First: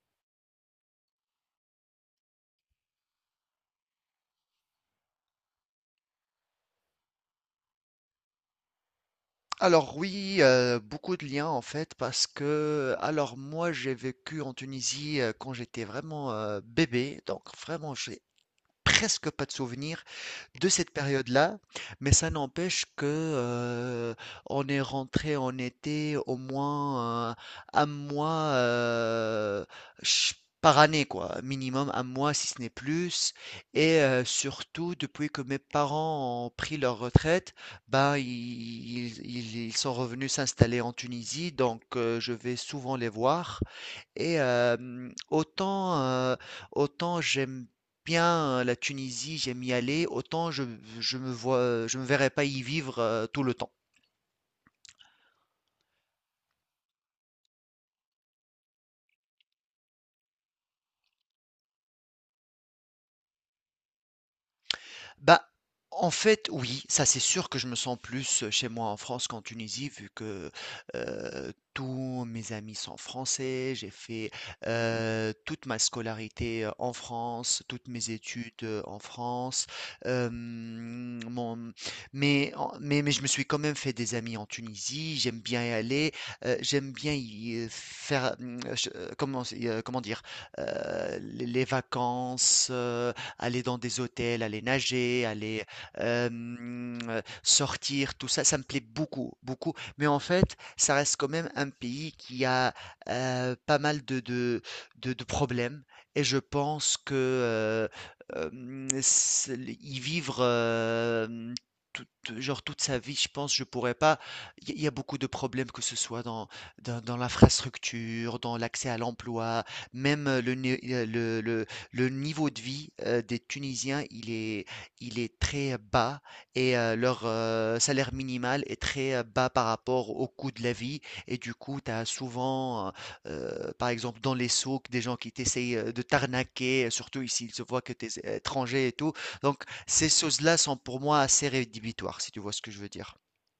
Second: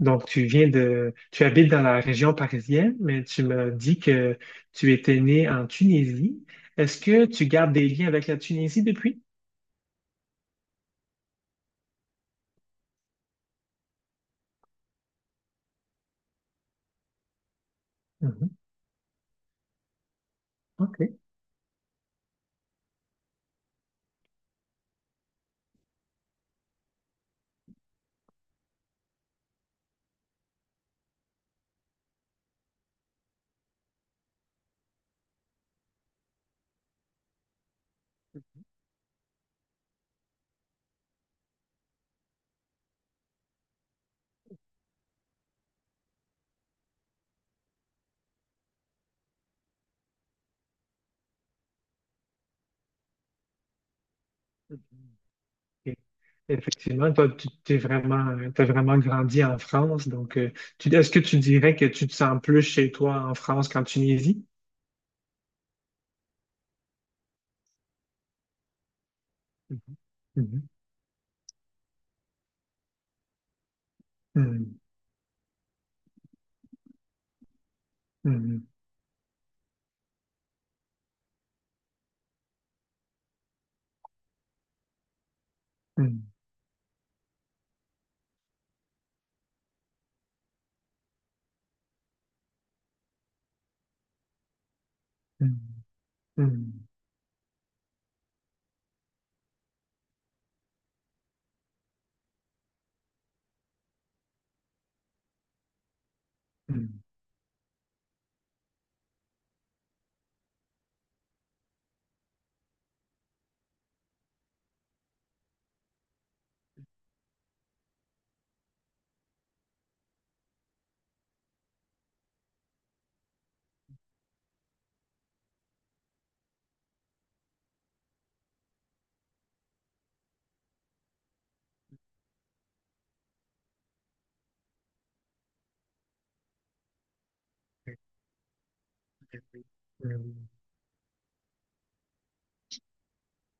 Donc, tu habites dans la région parisienne, mais tu me dis que tu étais né en Tunisie. Est-ce que tu gardes des liens avec la Tunisie depuis? Alors oui, beaucoup de liens en fait parce que alors moi j'ai vécu en Tunisie, quand j'étais vraiment bébé, donc vraiment j'ai Mhm. presque pas de souvenirs de cette OK. période-là, mais ça n'empêche que on est rentré en été au moins un mois, ch- par année, quoi, minimum un mois si ce n'est plus. Et surtout, depuis que mes parents ont pris leur retraite, ben ils sont revenus s'installer en Tunisie, donc je vais souvent les voir. Et autant j'aime bien, la Tunisie, j'aime y aller, autant je me vois, je me verrais pas y vivre tout le temps. OK. Effectivement, toi, t'as vraiment grandi en France. Donc, est-ce que tu dirais que tu te sens plus chez toi en France qu'en Tunisie? Bah, en fait, oui, ça c'est sûr que je me sens plus chez moi en France qu'en Tunisie, Mhm. vu que tous mes amis sont français, j'ai fait Mhm. Toute ma scolarité en France, toutes mes études Mhm. En France. euh, mon- mais je me suis quand même fait des amis en Tunisie, j'aime bien y aller, Mhm. J'aime bien y faire, je- comment, c'est- comment dire, les vacances, aller dans des hôtels, aller nager, aller Mhm. Mhm. Sortir, tout ça, ça me plaît beaucoup, beaucoup. Mais en fait, ça reste quand même un pays qui a, pas mal de problèmes et je pense Mhm. que s l y vivre, toute toute sa vie, je pense, je pourrais pas. Il y a beaucoup de problèmes, que ce soit dans dans l'infrastructure, dans l'accès à l'emploi, même, le né le niveau de vie des Tunisiens, il est très bas et leur salaire minimal est très bas par rapport au coût de la vie. Et du coup, tu as souvent, par exemple, dans les souks, des gens qui t'essayent de t'arnaquer, surtout ici, ils se voient que tu es étranger et tout. Donc, Mhm. ces Mhm. choses-là sont pour moi assez rédhibitoires, si tu vois ce que je veux dire.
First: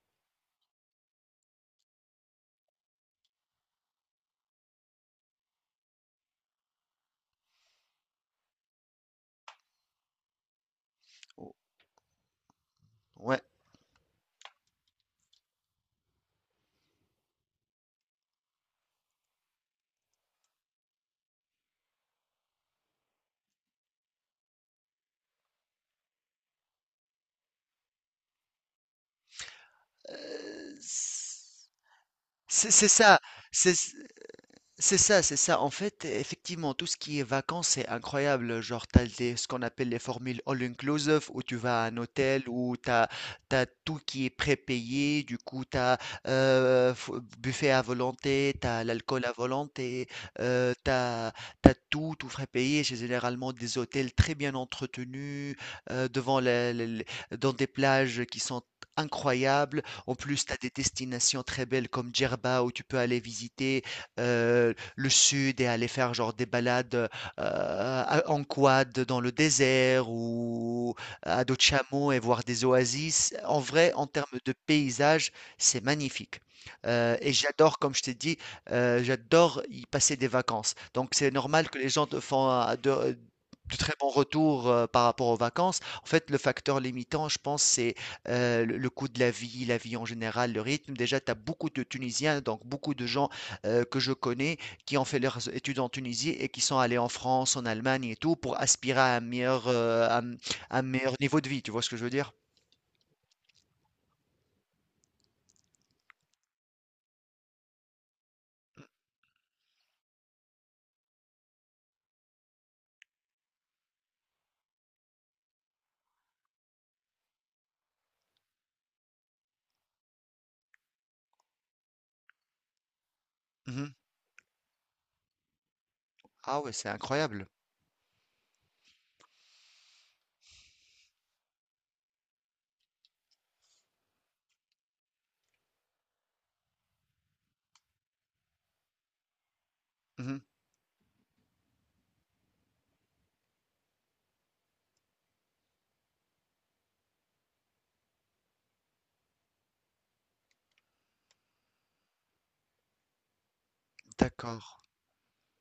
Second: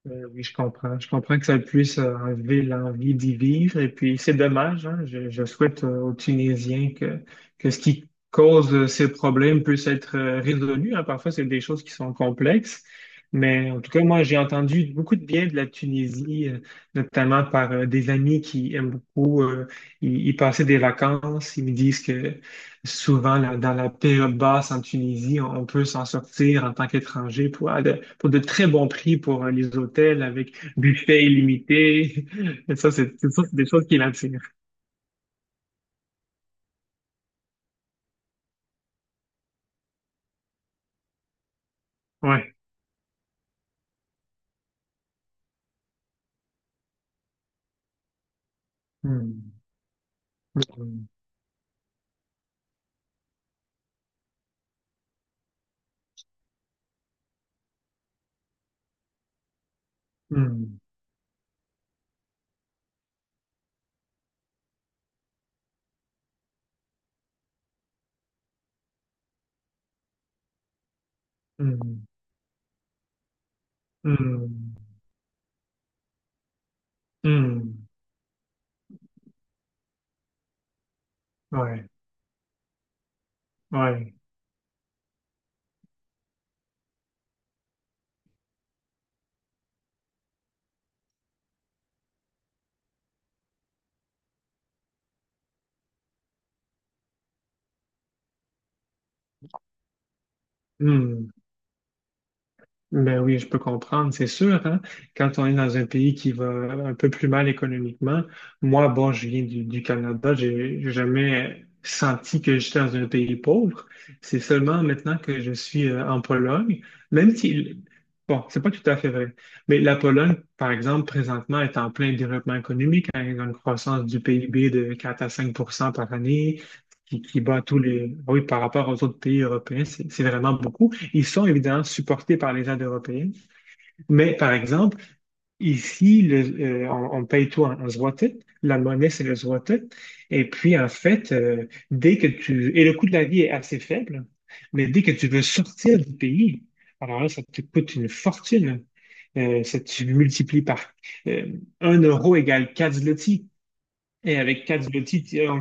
Oui, je comprends. Je comprends que ça puisse enlever l'envie d'y vivre. Et puis, c'est dommage, hein. Je souhaite aux Tunisiens que ce qui cause ces problèmes puisse être résolu, hein. Parfois, c'est Oh, des choses qui sont complexes. ouais. Mais en tout cas, moi, j'ai entendu beaucoup de bien de la Tunisie, notamment par des amis qui aiment beaucoup y passer des vacances. Ils me disent que souvent, là, dans la période basse en Tunisie, on peut s'en sortir en tant qu'étranger pour de très bons prix pour les hôtels avec Euh, buffet illimité. c'est Et c'est ça, c'est ça. c'est ça, c'est des C'est choses qui l'attirent. C'est ça, c'est ça. En fait, effectivement, tout ce qui est vacances, c'est incroyable. Genre, ce qu'on appelle les formules all-inclusive, où tu vas à un hôtel, Ouais. T'as tout qui est prépayé. Du coup, t'as buffet à volonté, t'as l'alcool à Hmm. volonté, euh, Hmm. t'as, t'as tout, tout frais payé. C'est généralement des hôtels très bien entretenus, devant la- la- la- dans des plages qui sont incroyables. En plus, t'as des Hmm. destinations très belles comme Djerba, où tu peux aller visiter le sud et aller faire genre des balades, en quad dans le désert ou à dos de Hmm. chameau et voir des oasis. En vrai, en termes de Hmm. paysage, c'est magnifique. Et j'adore, Hmm. comme je t'ai dit, j'adore y passer des vacances. Donc c'est normal que les Ouais. gens te font de très bons Ouais. retours par rapport aux vacances. En fait, le facteur limitant, je pense, c'est le coût de la vie en général, le rythme. Déjà, tu as beaucoup de Tunisiens, donc beaucoup de gens que je connais qui ont fait leurs études en Tunisie et qui sont allés en France, en Allemagne et tout pour aspirer à un un meilleur Hmm. niveau de vie. Tu vois ce que je veux dire? Ben oui, je peux comprendre, c'est sûr, hein. Quand on est dans un pays qui va un peu plus mal économiquement, moi, bon, je viens du Canada, j'ai jamais senti que j'étais dans un pays pauvre. C'est seulement maintenant que je suis en Pologne, même si, bon, c'est pas tout à fait vrai, mais la Pologne, par exemple, présentement, est en plein développement économique, hein, ils ont une Mhm. croissance du PIB de 4 à 5 par Ah année, ouais, c'est qui incroyable. bat tous les, oui, par rapport aux autres pays européens, c'est vraiment beaucoup. Ils sont évidemment supportés par les aides européennes, mais par exemple, ici, on paye tout en zloty. La monnaie, c'est le zloty. Mhm. Et puis, en fait, Et le coût de la vie est assez faible, mais dès que tu veux sortir du pays, alors là, ça te coûte une fortune. Ça, tu multiplies par euh, 1 euro égale 4 zloty. Et D'accord. avec quatre outils,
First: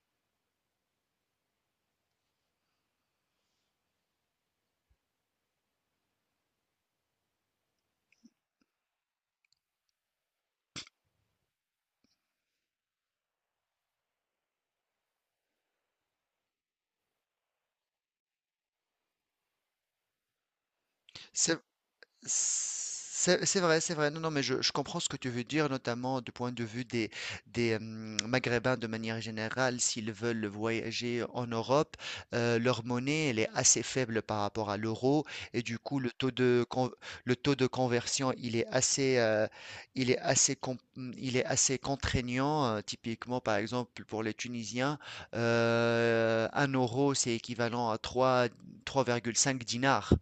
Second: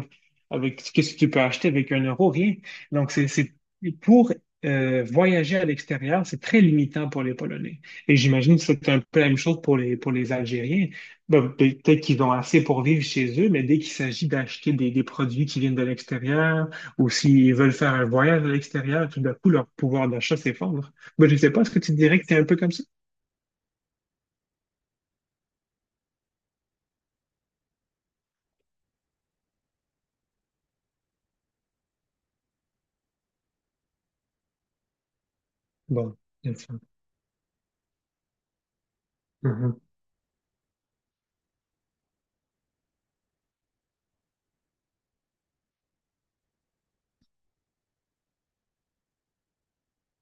avec qu'est-ce que tu peux acheter avec un euro? Rien. Donc, c'est pour voyager à l'extérieur, c'est très limitant pour les Polonais. Et j'imagine que c'est un peu la même chose pour les Algériens. Ben, peut-être qu'ils ont assez pour vivre chez eux, mais dès qu'il s'agit d'acheter des produits qui viennent de l'extérieur, ou s'ils veulent faire un voyage à l'extérieur, tout d'un coup, leur pouvoir d'achat s'effondre. Ben, je ne sais pas, est-ce que tu dirais que c'est un peu comme ça? C'est vrai, c'est vrai. Non, non, mais je comprends ce que tu veux dire, notamment du point de vue des Maghrébins de manière générale, s'ils veulent voyager en Europe, leur monnaie, elle est assez faible par rapport à l'euro, et du coup, Bon, c'est ça. Le taux de conversion, Mhm. il est assez, com- il est assez contraignant. Euh, typiquement, par exemple, pour les Tunisiens, un euro, c'est équivalent à trois virgule cinq dinars.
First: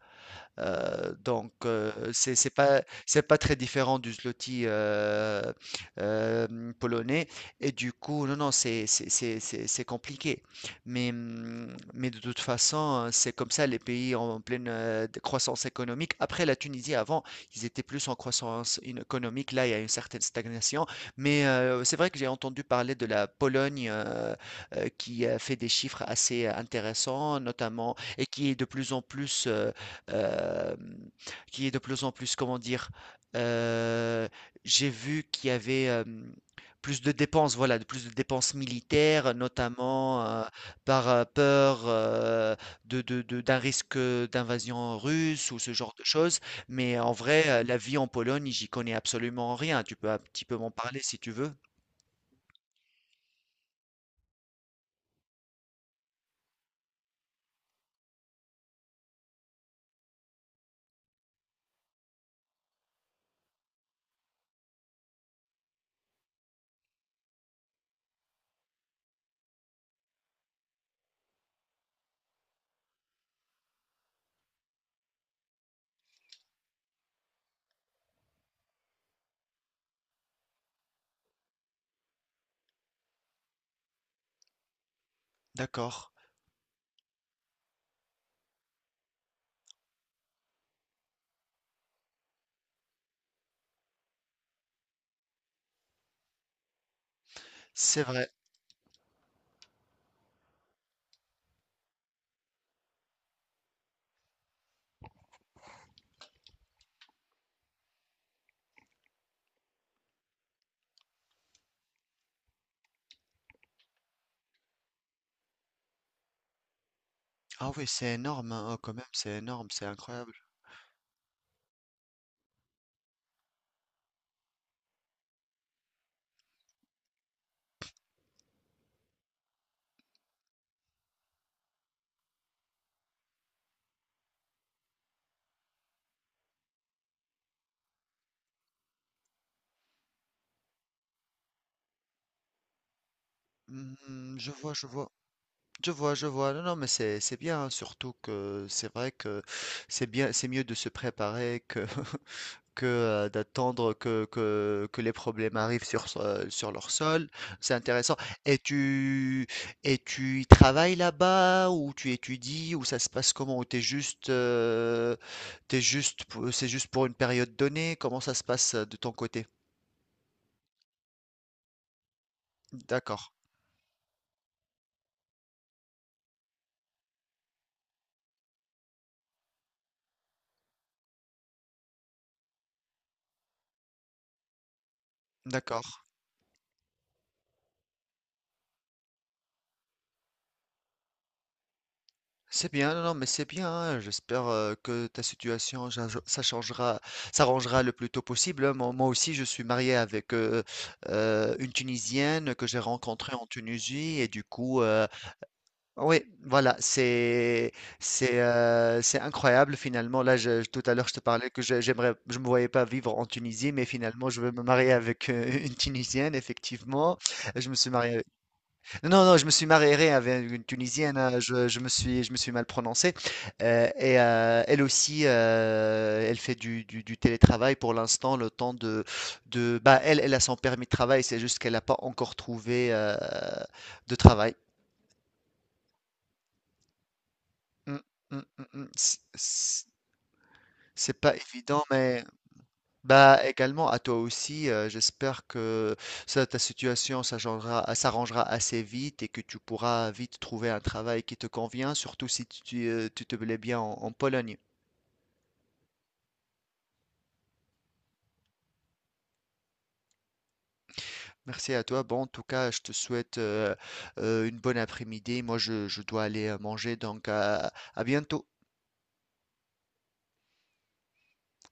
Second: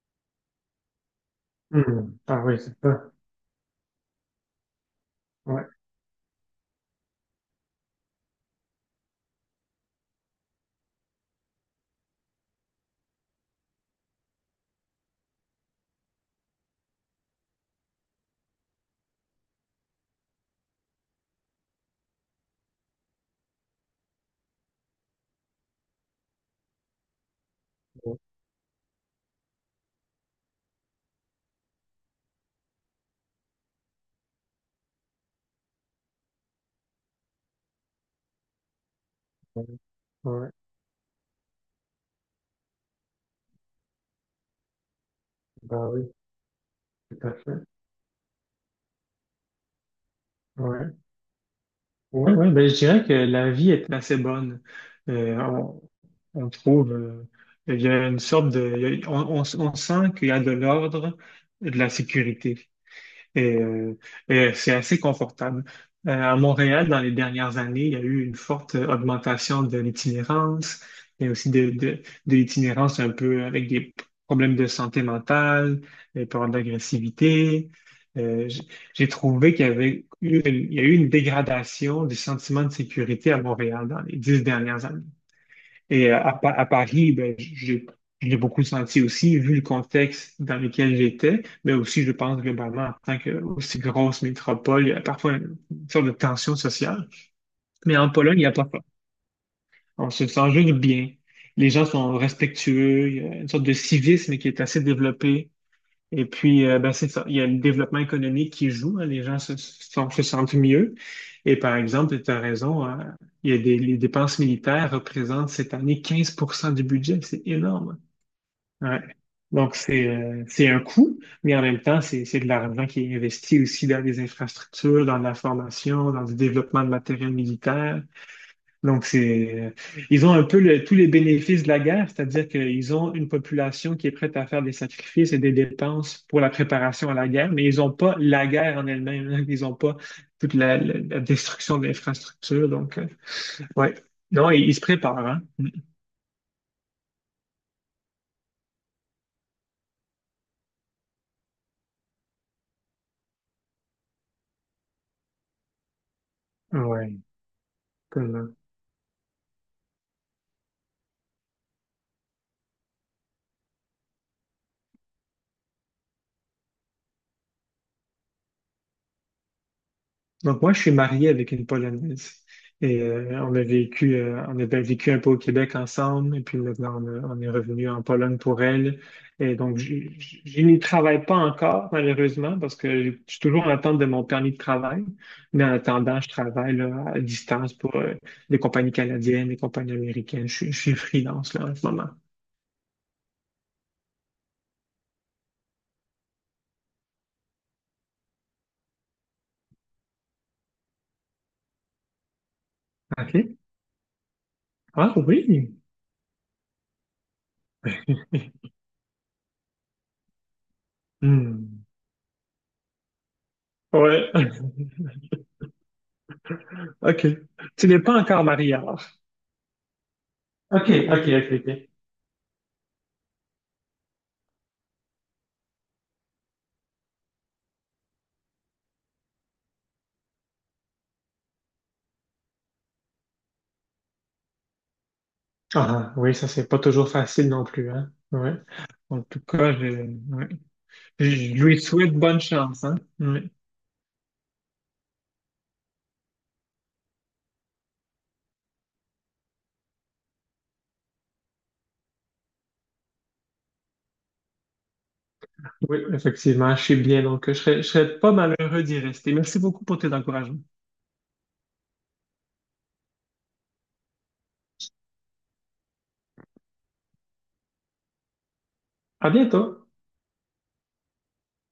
Donc, Mhm. Ah oui, c'est ça. c'est pas très différent du zloty Ouais. Polonais. Et du coup, non, non, c'est compliqué. Mais de toute façon, c'est comme ça, les pays en pleine croissance économique. Après, la Tunisie, avant, ils étaient plus en croissance économique. Là, il y a une certaine stagnation. Mais c'est vrai que j'ai entendu parler de la Pologne, qui a fait des chiffres assez intéressants, notamment, et Heu, qui est de plus en plus, comment dire? Heu, j'ai vu qu'il y avait, plus de dépenses, voilà, de plus de dépenses militaires, Ouais. notamment, Ouais. Peur, de d'un risque, d'invasion russe ou ce Bah genre de oui, choses. Mais en tout à vrai, fait. la vie en Pologne, j'y connais absolument rien. Tu peux un petit peu m'en Ouais. parler si tu veux? Ouais, ouais, ben, je dirais que la vie est assez bonne. Euh, on, on trouve. Il y a- on sent qu'il y a de l'ordre et de la sécurité. Et, euh, et c'est assez confortable. À Montréal, dans les dernières années, il y a eu une forte augmentation de l'itinérance, mais aussi de l'itinérance un peu avec des problèmes de santé mentale, des problèmes d'agressivité. Euh, j- j'ai trouvé qu'il y avait eu une, il y a eu une dégradation du sentiment de sécurité à Montréal dans les 10 dernières années. Et D'accord, à Paris, ben, j'ai beaucoup senti aussi, vu le contexte dans lequel j'étais, mais aussi, je pense, globalement, en tant que aussi grosse métropole, il y a parfois une sorte de tension sociale. Mais c'est en vrai. Pologne, il n'y a pas ça. On se sent juste bien. Les gens sont respectueux. Il y a une sorte de civisme qui est assez développé. Et puis, ben, c'est ça. Il y a le développement économique qui joue, hein. Les gens se sentent mieux. Et par exemple, tu as raison, hein, il y a des, les dépenses militaires représentent cette année 15 du budget. C'est Ah oui, énorme, c'est énorme, hein. Oh, quand hein. Ouais. même, c'est énorme, Donc, c'est c'est incroyable. euh, c'est un coût, mais en même temps, c'est de l'argent qui est investi aussi dans les infrastructures, dans la formation, dans le développement de matériel militaire. Donc, c'est, ils ont un peu le- tous les bénéfices de la guerre, c'est-à-dire qu'ils ont une population qui est prête à faire des sacrifices et des dépenses pour la préparation à la guerre, mais ils n'ont pas la guerre en elle-même, hein. Ils n'ont pas toute la destruction de l'infrastructure. Donc, ouais. Mmh, Non, je ils, vois, ils se je vois. préparent, hein. Je vois, je vois. Non, non, mais c'est bien, hein, surtout que c'est vrai que c'est bien, c'est mieux de se préparer que que d'attendre que, que les problèmes arrivent sur leur Ouais. sol. C'est intéressant. Et tu et tu y travailles là-bas ou tu étudies ou ça se passe comment? Ou t'es juste, t'es juste c'est juste pour une période donnée? Comment ça se passe, de ton côté? Donc moi, je suis marié avec une Polonaise. Et D'accord, on a bien vécu un peu au Québec ensemble, et puis maintenant on est revenu en Pologne pour elle. Et donc je n'y travaille pas encore, malheureusement, parce que je suis toujours en attente de mon permis de travail. Mais en d'accord. attendant, je travaille là, à distance pour des compagnies canadiennes, des compagnies américaines. Je suis freelance là, en ce moment. C'est bien, non, non, mais c'est bien, hein. J'espère que ta situation ça changera, s'arrangera le plus tôt possible, hein. Moi, moi aussi, je suis marié avec, une Tunisienne que j'ai rencontrée en OK. Tunisie, et du coup, Ah oui. oui, voilà, c'est incroyable finalement. Là, tout à l'heure, je te parlais que Hmm. j'aimerais, je me voyais pas vivre en Tunisie, mais finalement, Ouais. je veux me marier avec une Tunisienne, effectivement. OK. Je me Tu suis n'es pas marié encore marié alors. Non, non, je me suis marié avec une OK, Tunisienne, OK, hein, OK, OK. Je me suis mal prononcé. Et elle aussi, elle fait du télétravail pour l'instant, le temps bah, elle a son permis de travail, c'est juste qu'elle n'a pas encore trouvé de travail. Ah, oui, ça, c'est pas toujours facile non plus, Mm, hein? mm, Ouais. mm, mm, C'est En tout cas, c'est- ouais. c'est pas Je lui évident, souhaite mais bonne chance, hein? bah Ouais. également à toi aussi, j'espère que ça, ta situation s'arrangera, s'arrangera assez vite et que tu pourras vite trouver un travail qui te convient, surtout si tu, tu te plais bien en, en Pologne. Oui, effectivement, je suis bien, donc je serais pas malheureux d'y rester. Merci beaucoup pour tes encouragements. Merci à toi. Bon, en tout cas, je te souhaite une bonne après-midi. Moi, je dois aller manger, donc à bientôt. À bientôt!